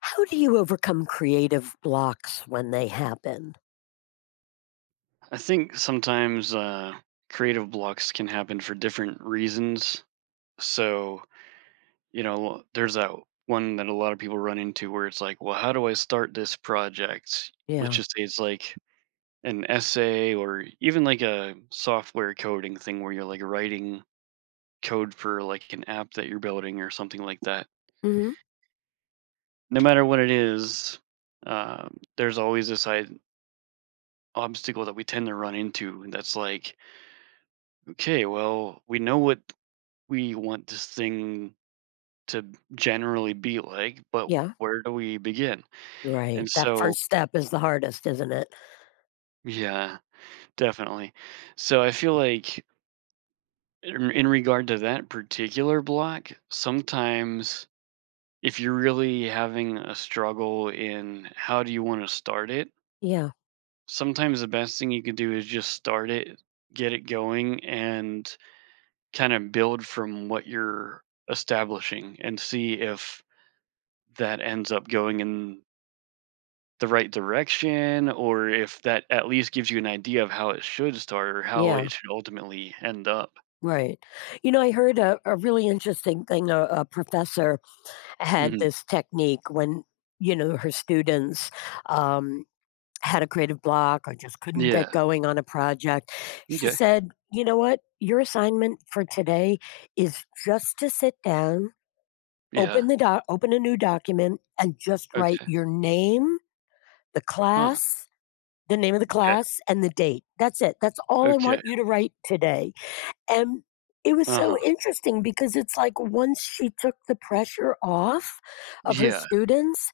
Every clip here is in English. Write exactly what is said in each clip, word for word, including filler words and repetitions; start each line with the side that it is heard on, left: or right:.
left: How do you overcome creative blocks when they happen?
right: I think sometimes uh, creative blocks can happen for different reasons. So, you know, there's that one that a lot of people run into where it's like, well, how do I start this project? Let's
left: Yeah.
right: just say it's like an essay or even like a software coding thing where you're like writing code for like an app that you're building or something like that.
left: Mhm.
right: No matter what it is, uh, there's always this side obstacle that we tend to run into. And that's like, okay, well, we know what we want this thing to generally be like, but
left: Yeah.
right: where do we begin?
left: Right.
right: And
left: That
right: so,
left: first step is the hardest, isn't it?
right: yeah, definitely. So I feel like in, in regard to that particular block, sometimes if you're really having a struggle in how do you want to start it,
left: Yeah.
right: sometimes the best thing you can do is just start it, get it going, and kind of build from what you're establishing and see if that ends up going in the right direction or if that at least gives you an idea of how it should start or how
left: Yeah.
right: it should ultimately end up.
left: Right. You know, I heard a, a really interesting thing. A, a professor had
right: Mhm.
left: this technique when, you know, her students um, had a creative block or just couldn't get
right: Yeah.
left: going on a project. She
right: Okay.
left: said, you know what? Your assignment for today is just to sit down.
right: Yeah.
left: Open the doc open a new document and just write
right: Okay.
left: your name, the
right: Huh.
left: class, the name of the
right: Okay.
left: class, and the date. That's it. That's all I
right: Okay.
left: want you to write today. And it was so
right: Uh-huh.
left: interesting because it's like once she took the pressure off of her
right: Yeah.
left: students,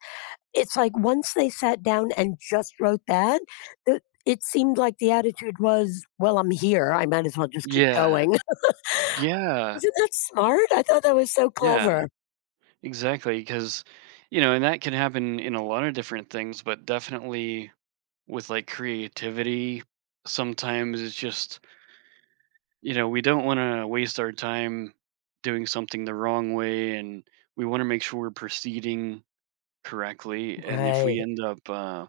left: it's like once they sat down and just wrote that, the it seemed like the attitude was, "Well, I'm here. I might as well just keep
right: Yeah.
left: going."
right: Yeah.
left: Isn't that smart? I thought that was so
right: Yeah.
left: clever.
right: Exactly. Because, you know, and that can happen in a lot of different things, but definitely with like creativity, sometimes it's just you know, we don't want to waste our time doing something the wrong way, and we want to make sure we're proceeding correctly. And if we
left: Right.
right: end up uh,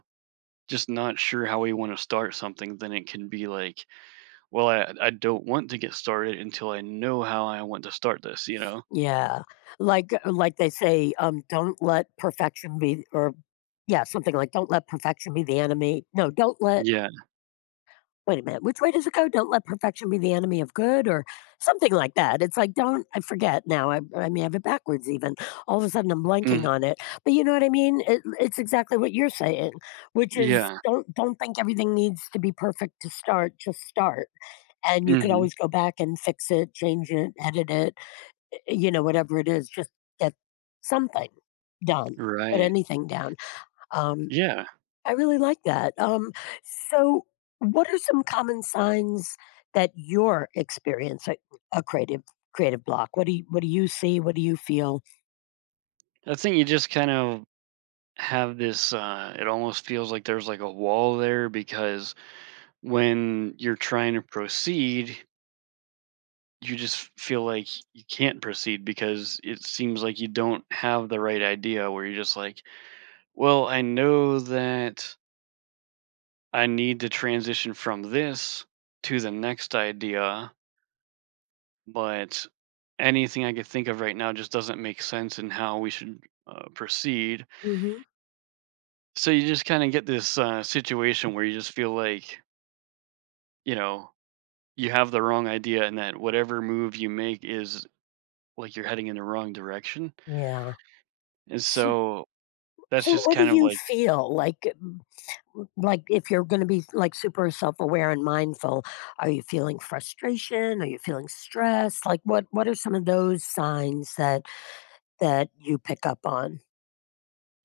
right: just not sure how we want to start something, then it can be like, well, I, I don't want to get started until I know how I want to start this, you know?
left: Yeah. Like uh, like they say, um, don't let perfection be or yeah, something like don't let perfection be the enemy. No, don't let
right: Yeah.
left: wait a minute, which way does it go? Don't let perfection be the enemy of good or something like that. It's like don't I forget now. I I mean I have it backwards even. All of a sudden I'm blanking
right: Mm,
left: on it. But you know what I mean? It, it's exactly what you're saying, which is
right: yeah.
left: don't don't think everything needs to be perfect to start, just start. And you could
right: Hmm.
left: always go back and fix it, change it, edit it, you know, whatever it is, just get something done, put
right: Right.
left: anything down. Um,
right: Yeah.
left: I really like that. Um, so, what are some common signs that you're experiencing a creative creative block? What do you, what do you see? What do you feel?
right: I think you just kind of have this, uh, it almost feels like there's like a wall there because when you're trying to proceed, you just feel like you can't proceed because it seems like you don't have the right idea where you're just like, well, I know that I need to transition from this to the next idea, but anything I could think of right now just doesn't make sense in how we should uh, proceed.
left: Hmm.
right: So you just kind of get this uh, situation where you just feel like, you know, you have the wrong idea and that whatever move you make is like you're heading in the wrong direction.
left: Yeah.
right: And
left: So,
right: so that's
left: so,
right: just
left: what do
right: kind of
left: you
right: like
left: feel like? mm, Like, if you're going to be like super self aware and mindful, are you feeling frustration? Are you feeling stress? Like, what what are some of those signs that that you pick up on.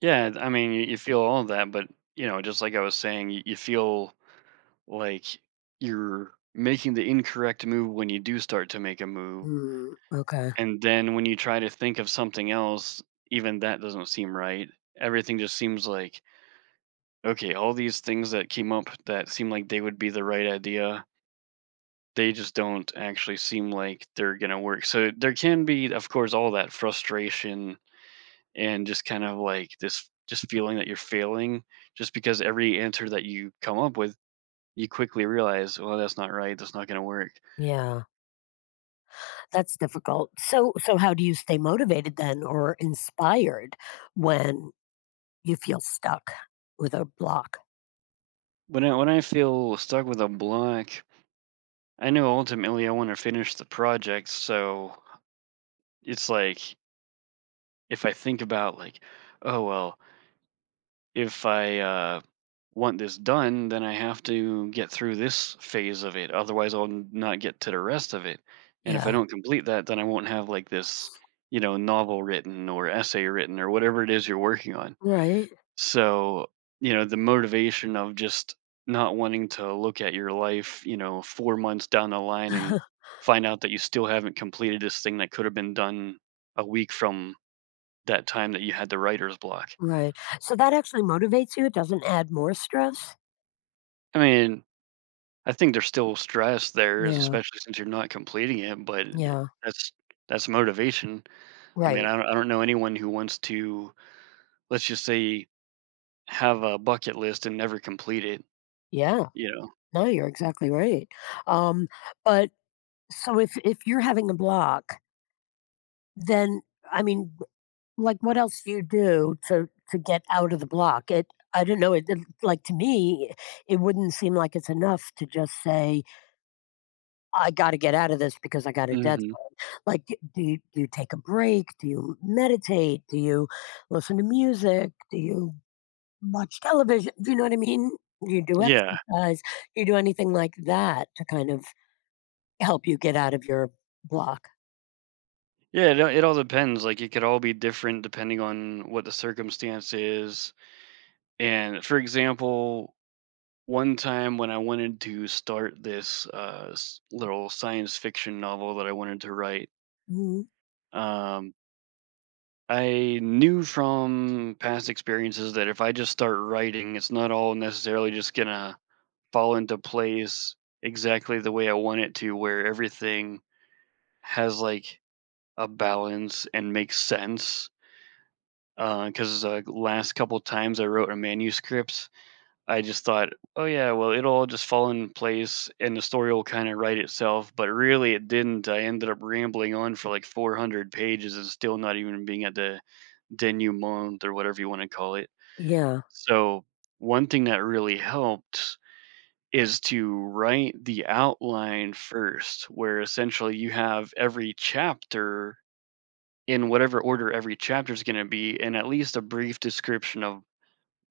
right: yeah, I mean, you you feel all of that, but, you know, just like I was saying, you you feel like you're making the incorrect move when you do start to make a move,
left: Mm, okay.
right: and then when you try to think of something else, even that doesn't seem right. Everything just seems like, okay, all these things that came up that seem like they would be the right idea, they just don't actually seem like they're gonna work. So there can be, of course, all that frustration and just kind of like this just feeling that you're failing just because every answer that you come up with you quickly realize, well, that's not right, that's not going to work.
left: Yeah, that's difficult. So so how do you stay motivated then or inspired when you feel stuck with a block?
right: When I, when I feel stuck with a block, I know ultimately I want to finish the project, so it's like if I think about like, oh well, if I uh, want this done, then I have to get through this phase of it. Otherwise, I'll n- not get to the rest of it. And if I
left: Yeah.
right: don't complete that, then I won't have like this, you know, novel written or essay written or whatever it is you're working on.
left: Right.
right: So, you know, the motivation of just not wanting to look at your life, you know, four months down the line and find out that you still haven't completed this thing that could have been done a week from that time that you had the writer's block.
left: Right. So that actually motivates you, it doesn't add more stress?
right: I mean, I think there's still stress there,
left: Yeah.
right: especially since you're not completing it, but
left: Yeah.
right: that's that's motivation. I mean,
left: Right.
right: I don't I don't know anyone who wants to, let's just say, have a bucket list and never complete it,
left: Yeah.
right: you know?
left: No, you're exactly right. Um, but so if if you're having a block, then I mean, like, what else do you do to to get out of the block? It I don't know, it did like, to me, it wouldn't seem like it's enough to just say, "I gotta get out of this because I got a deadline."
right: Mhm.
left: Like, d do you do you take a break? Do you meditate? Do you listen to music? Do you watch television? Do you know what I mean? Do you do
right: Yeah.
left: exercise? Do you do anything like that to kind of help you get out of your block?
right: Yeah, it all it all depends, like, it could all be different depending on what the circumstance is, and, for example, one time when I wanted to start this, uh, s little science fiction novel that I wanted to write,
left: Mhm.
right: um I knew from past experiences that if I just start writing, it's not all necessarily just gonna fall into place exactly the way I want it to, where everything has like a balance and makes sense. Because uh, 'cause, uh, last couple times I wrote a manuscript, I just thought, oh yeah, well it'll all just fall in place and the story will kind of write itself. But really, it didn't. I ended up rambling on for like four hundred pages and still not even being at the denouement or whatever you want to call it.
left: Yeah.
right: So, one thing that really helped is to write the outline first, where essentially you have every chapter in whatever order every chapter is going to be, and at least a brief description of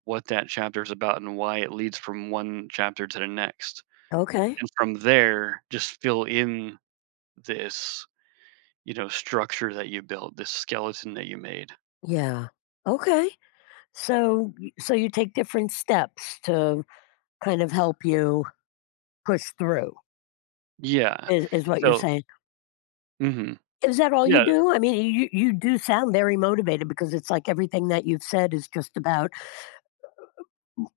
right: what that chapter is about and why it leads from one chapter to the next.
left: Okay.
right: And from there, just fill in this, you know, structure that you built, this skeleton that you made.
left: Yeah. Okay. So y so you take different steps to kind of help you push through
right: Yeah.
left: is is what you're
right: So,
left: saying.
right: mhm.
left: Is that all you
right: Yeah.
left: do? I mean, you you do sound very motivated because it's like everything that you've said is just about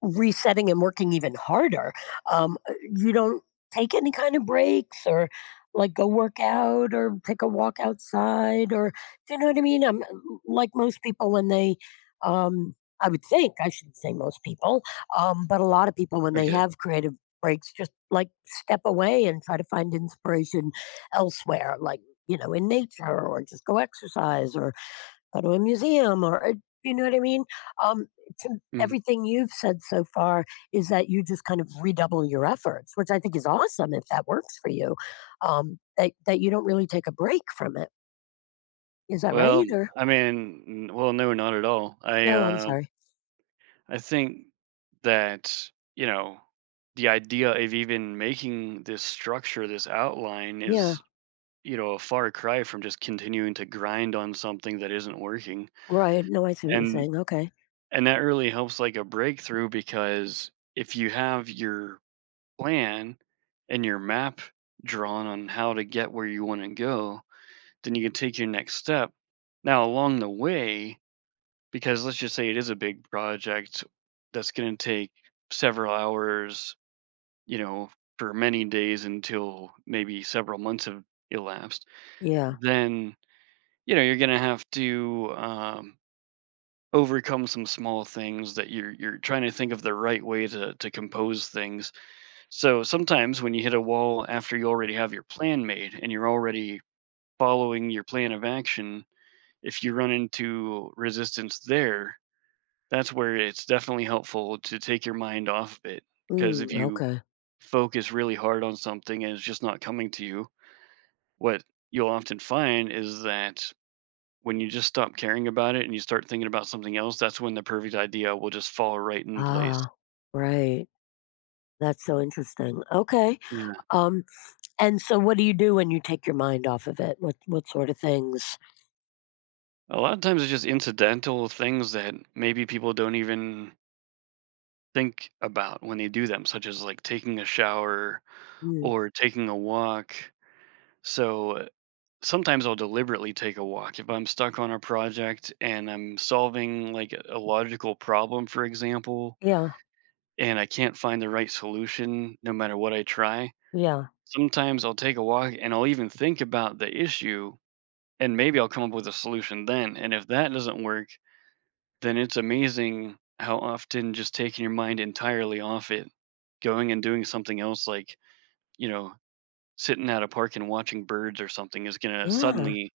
left: resetting and working even harder. Um, uh, you don't take any kind of breaks or like go work out or take a walk outside or do you know what I mean? I'm like most people when they um I would think I should not say most people, um, but a lot of people when they
right: Okay.
left: have creative breaks just like step away and try to find inspiration elsewhere, like you know, in nature or just go exercise or go to a museum or uh, you know what I mean? Um, to
right: Mhm.
left: everything you've said so far is that you just kind of redouble your efforts, which I think is awesome if that works for you. Um, that that you don't really take a break from it. Is that
right: Well,
left: right? Or
right: I mean, n- well, no, not at all. I
left: oh, I'm
right: uh,
left: sorry.
right: I think that you know the idea of even making this structure, this outline,
left: Yeah,
right: is you know a far cry from just continuing to grind on something that isn't working,
left: right. No, I see what you're
right: and
left: saying. Okay.
right: and that really helps like a breakthrough because if you have your plan and your map drawn on how to get where you want to go, then you can take your next step. Now, along the way, because let's just say it is a big project that's gonna take several hours, you know, for many days until maybe several months have elapsed,
left: Yeah.
right: then, you know, you're gonna have to, um, overcome some small things that you're you're trying to think of the right way to to compose things. So, sometimes when you hit a wall after you already have your plan made and you're already following your plan of action, if you run into resistance there, that's where it's definitely helpful to take your mind off of it, because if
left: Mm,
right: you
left: okay.
right: focus really hard on something and it's just not coming to you, what you'll often find is that when you just stop caring about it and you start thinking about something else, that's when the perfect idea will just fall right in place.
left: Ah, right. That's so interesting. Okay.
right: Yeah.
left: Um, and so what do you do when you take your mind off of it? What what sort of things?
right: A lot of times it's just incidental things that maybe people don't even think about when they do them, such as, like, taking a shower
left: Mm,
right: or taking a walk. So sometimes I'll deliberately take a walk if I'm stuck on a project and I'm solving like a a logical problem, for example,
left: yeah.
right: and I can't find the right solution no matter what I try.
left: Yeah.
right: Sometimes I'll take a walk and I'll even think about the issue and maybe I'll come up with a solution then. And if that doesn't work, then it's amazing how often just taking your mind entirely off it, going and doing something else like, you know, sitting at a park and watching birds or something is going to
left: Yeah.
right: suddenly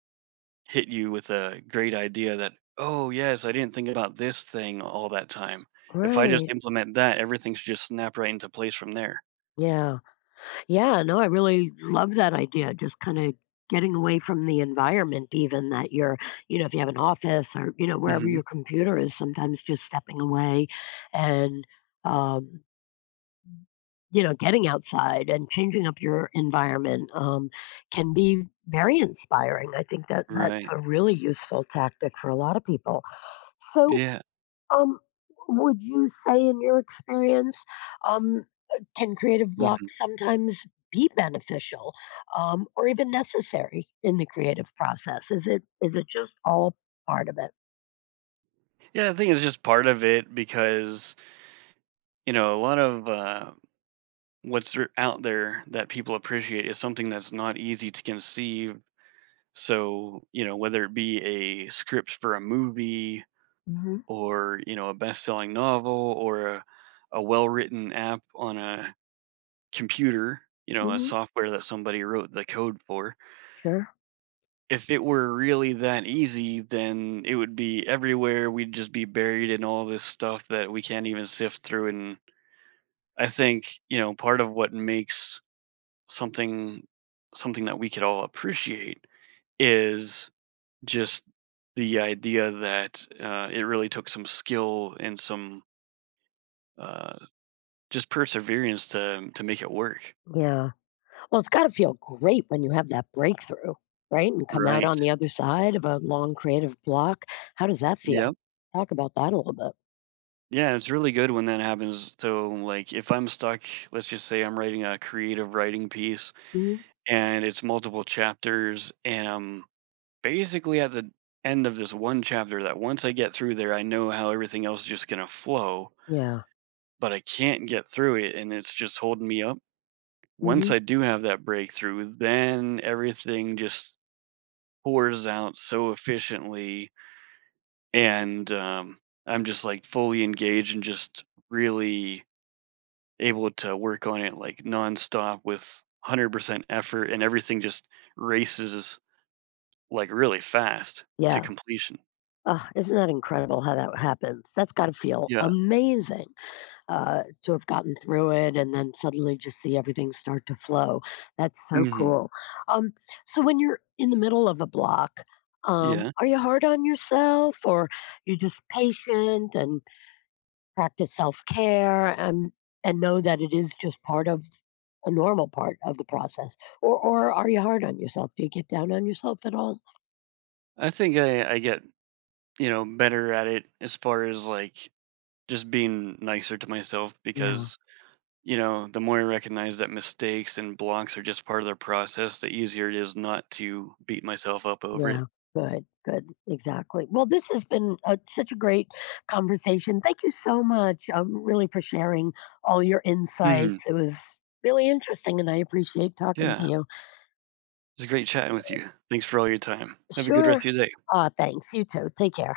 right: hit you with a great idea that, "Oh, yes, I didn't think about this thing all that time. If I just
left: Right.
right: implement that, everything should just snap right into place from there."
left: Yeah. Yeah. No, I really love that idea. Just kind of getting away from the environment, even that you're, you know, if you have an office or, you know, wherever
right: Mhm.
left: your computer is, sometimes just stepping away and, um, you know, getting outside and changing up your environment um, can be very inspiring. I think that that's
right: Right.
left: a really useful tactic for a lot of people. So,
right: Yeah.
left: Um, would you say in your experience, um, uh, can creative block
right: Mhm.
left: sometimes be beneficial, um, or even necessary in the creative process? Is it is it just all part of it?
right: Yeah, I think it's just part of it because, you know, a lot of, uh, what's r out there that people appreciate is something that's not easy to conceive. So, you know, whether it be a script for a movie
left: Hmm.
right: or, you know, a best-selling novel or a a well-written app on a computer, you know, a
left: Hmm.
right: software that somebody wrote the code for.
left: Sure.
right: If it were really that easy, then it would be everywhere. We'd just be buried in all this stuff that we can't even sift through. And I think, you know, part of what makes something something that we could all appreciate is just the idea that uh, it really took some skill and some uh, just perseverance to to make it work.
left: Yeah. Well, it's got to feel great when you have that breakthrough, right? And come out
right: Right.
left: on the other side of a long creative block. How does that
right: Yep.
left: feel? Talk about that a little bit.
right: Yeah, it's really good when that happens. So, like, if I'm stuck, let's just say I'm writing a creative writing piece
left: Hmm.
right: and it's multiple chapters, and I'm basically at the end of this one chapter that once I get through there, I know how everything else is just going to flow,
left: Yeah.
right: but I can't get through it and it's just holding me up.
left: Hmm.
right: Once I do have that breakthrough, then everything just pours out so efficiently. And um, I'm just like fully engaged and just really able to work on it like nonstop with one hundred percent effort and everything just races like really fast to
left: Yeah.
right: completion.
left: Ugh, isn't that incredible how that happens? That's gotta feel
right: Yeah.
left: amazing, uh, to have gotten through it and then suddenly just see everything start to flow. That's so
right: Hmm.
left: cool. Um, so when you're in the middle of a block, um,
right: Yeah.
left: are you hard on yourself or you just patient and practice self-care and and know that it is just part of a normal part of the process? Or or are you hard on yourself? Do you get down on yourself at all?
right: I think I, I get, you know, better at it as far as like just being nicer to myself
left: Yeah.
right: because, you know, the more I recognize that mistakes and blocks are just part of the process, the easier it is not to beat myself up over
left: Yeah,
right: it.
left: good, good, exactly. Well, this has been a, such a great conversation. Thank you so much, um, really, for sharing all your
right: Hmm.
left: insights. It was really interesting, and I appreciate talking to
right: Yeah.
left: you.
right: It's was great chatting with you. Thanks for all your time. Have a good
left: Sure.
right: rest of your day.
left: Uh, thanks. You too. Take care.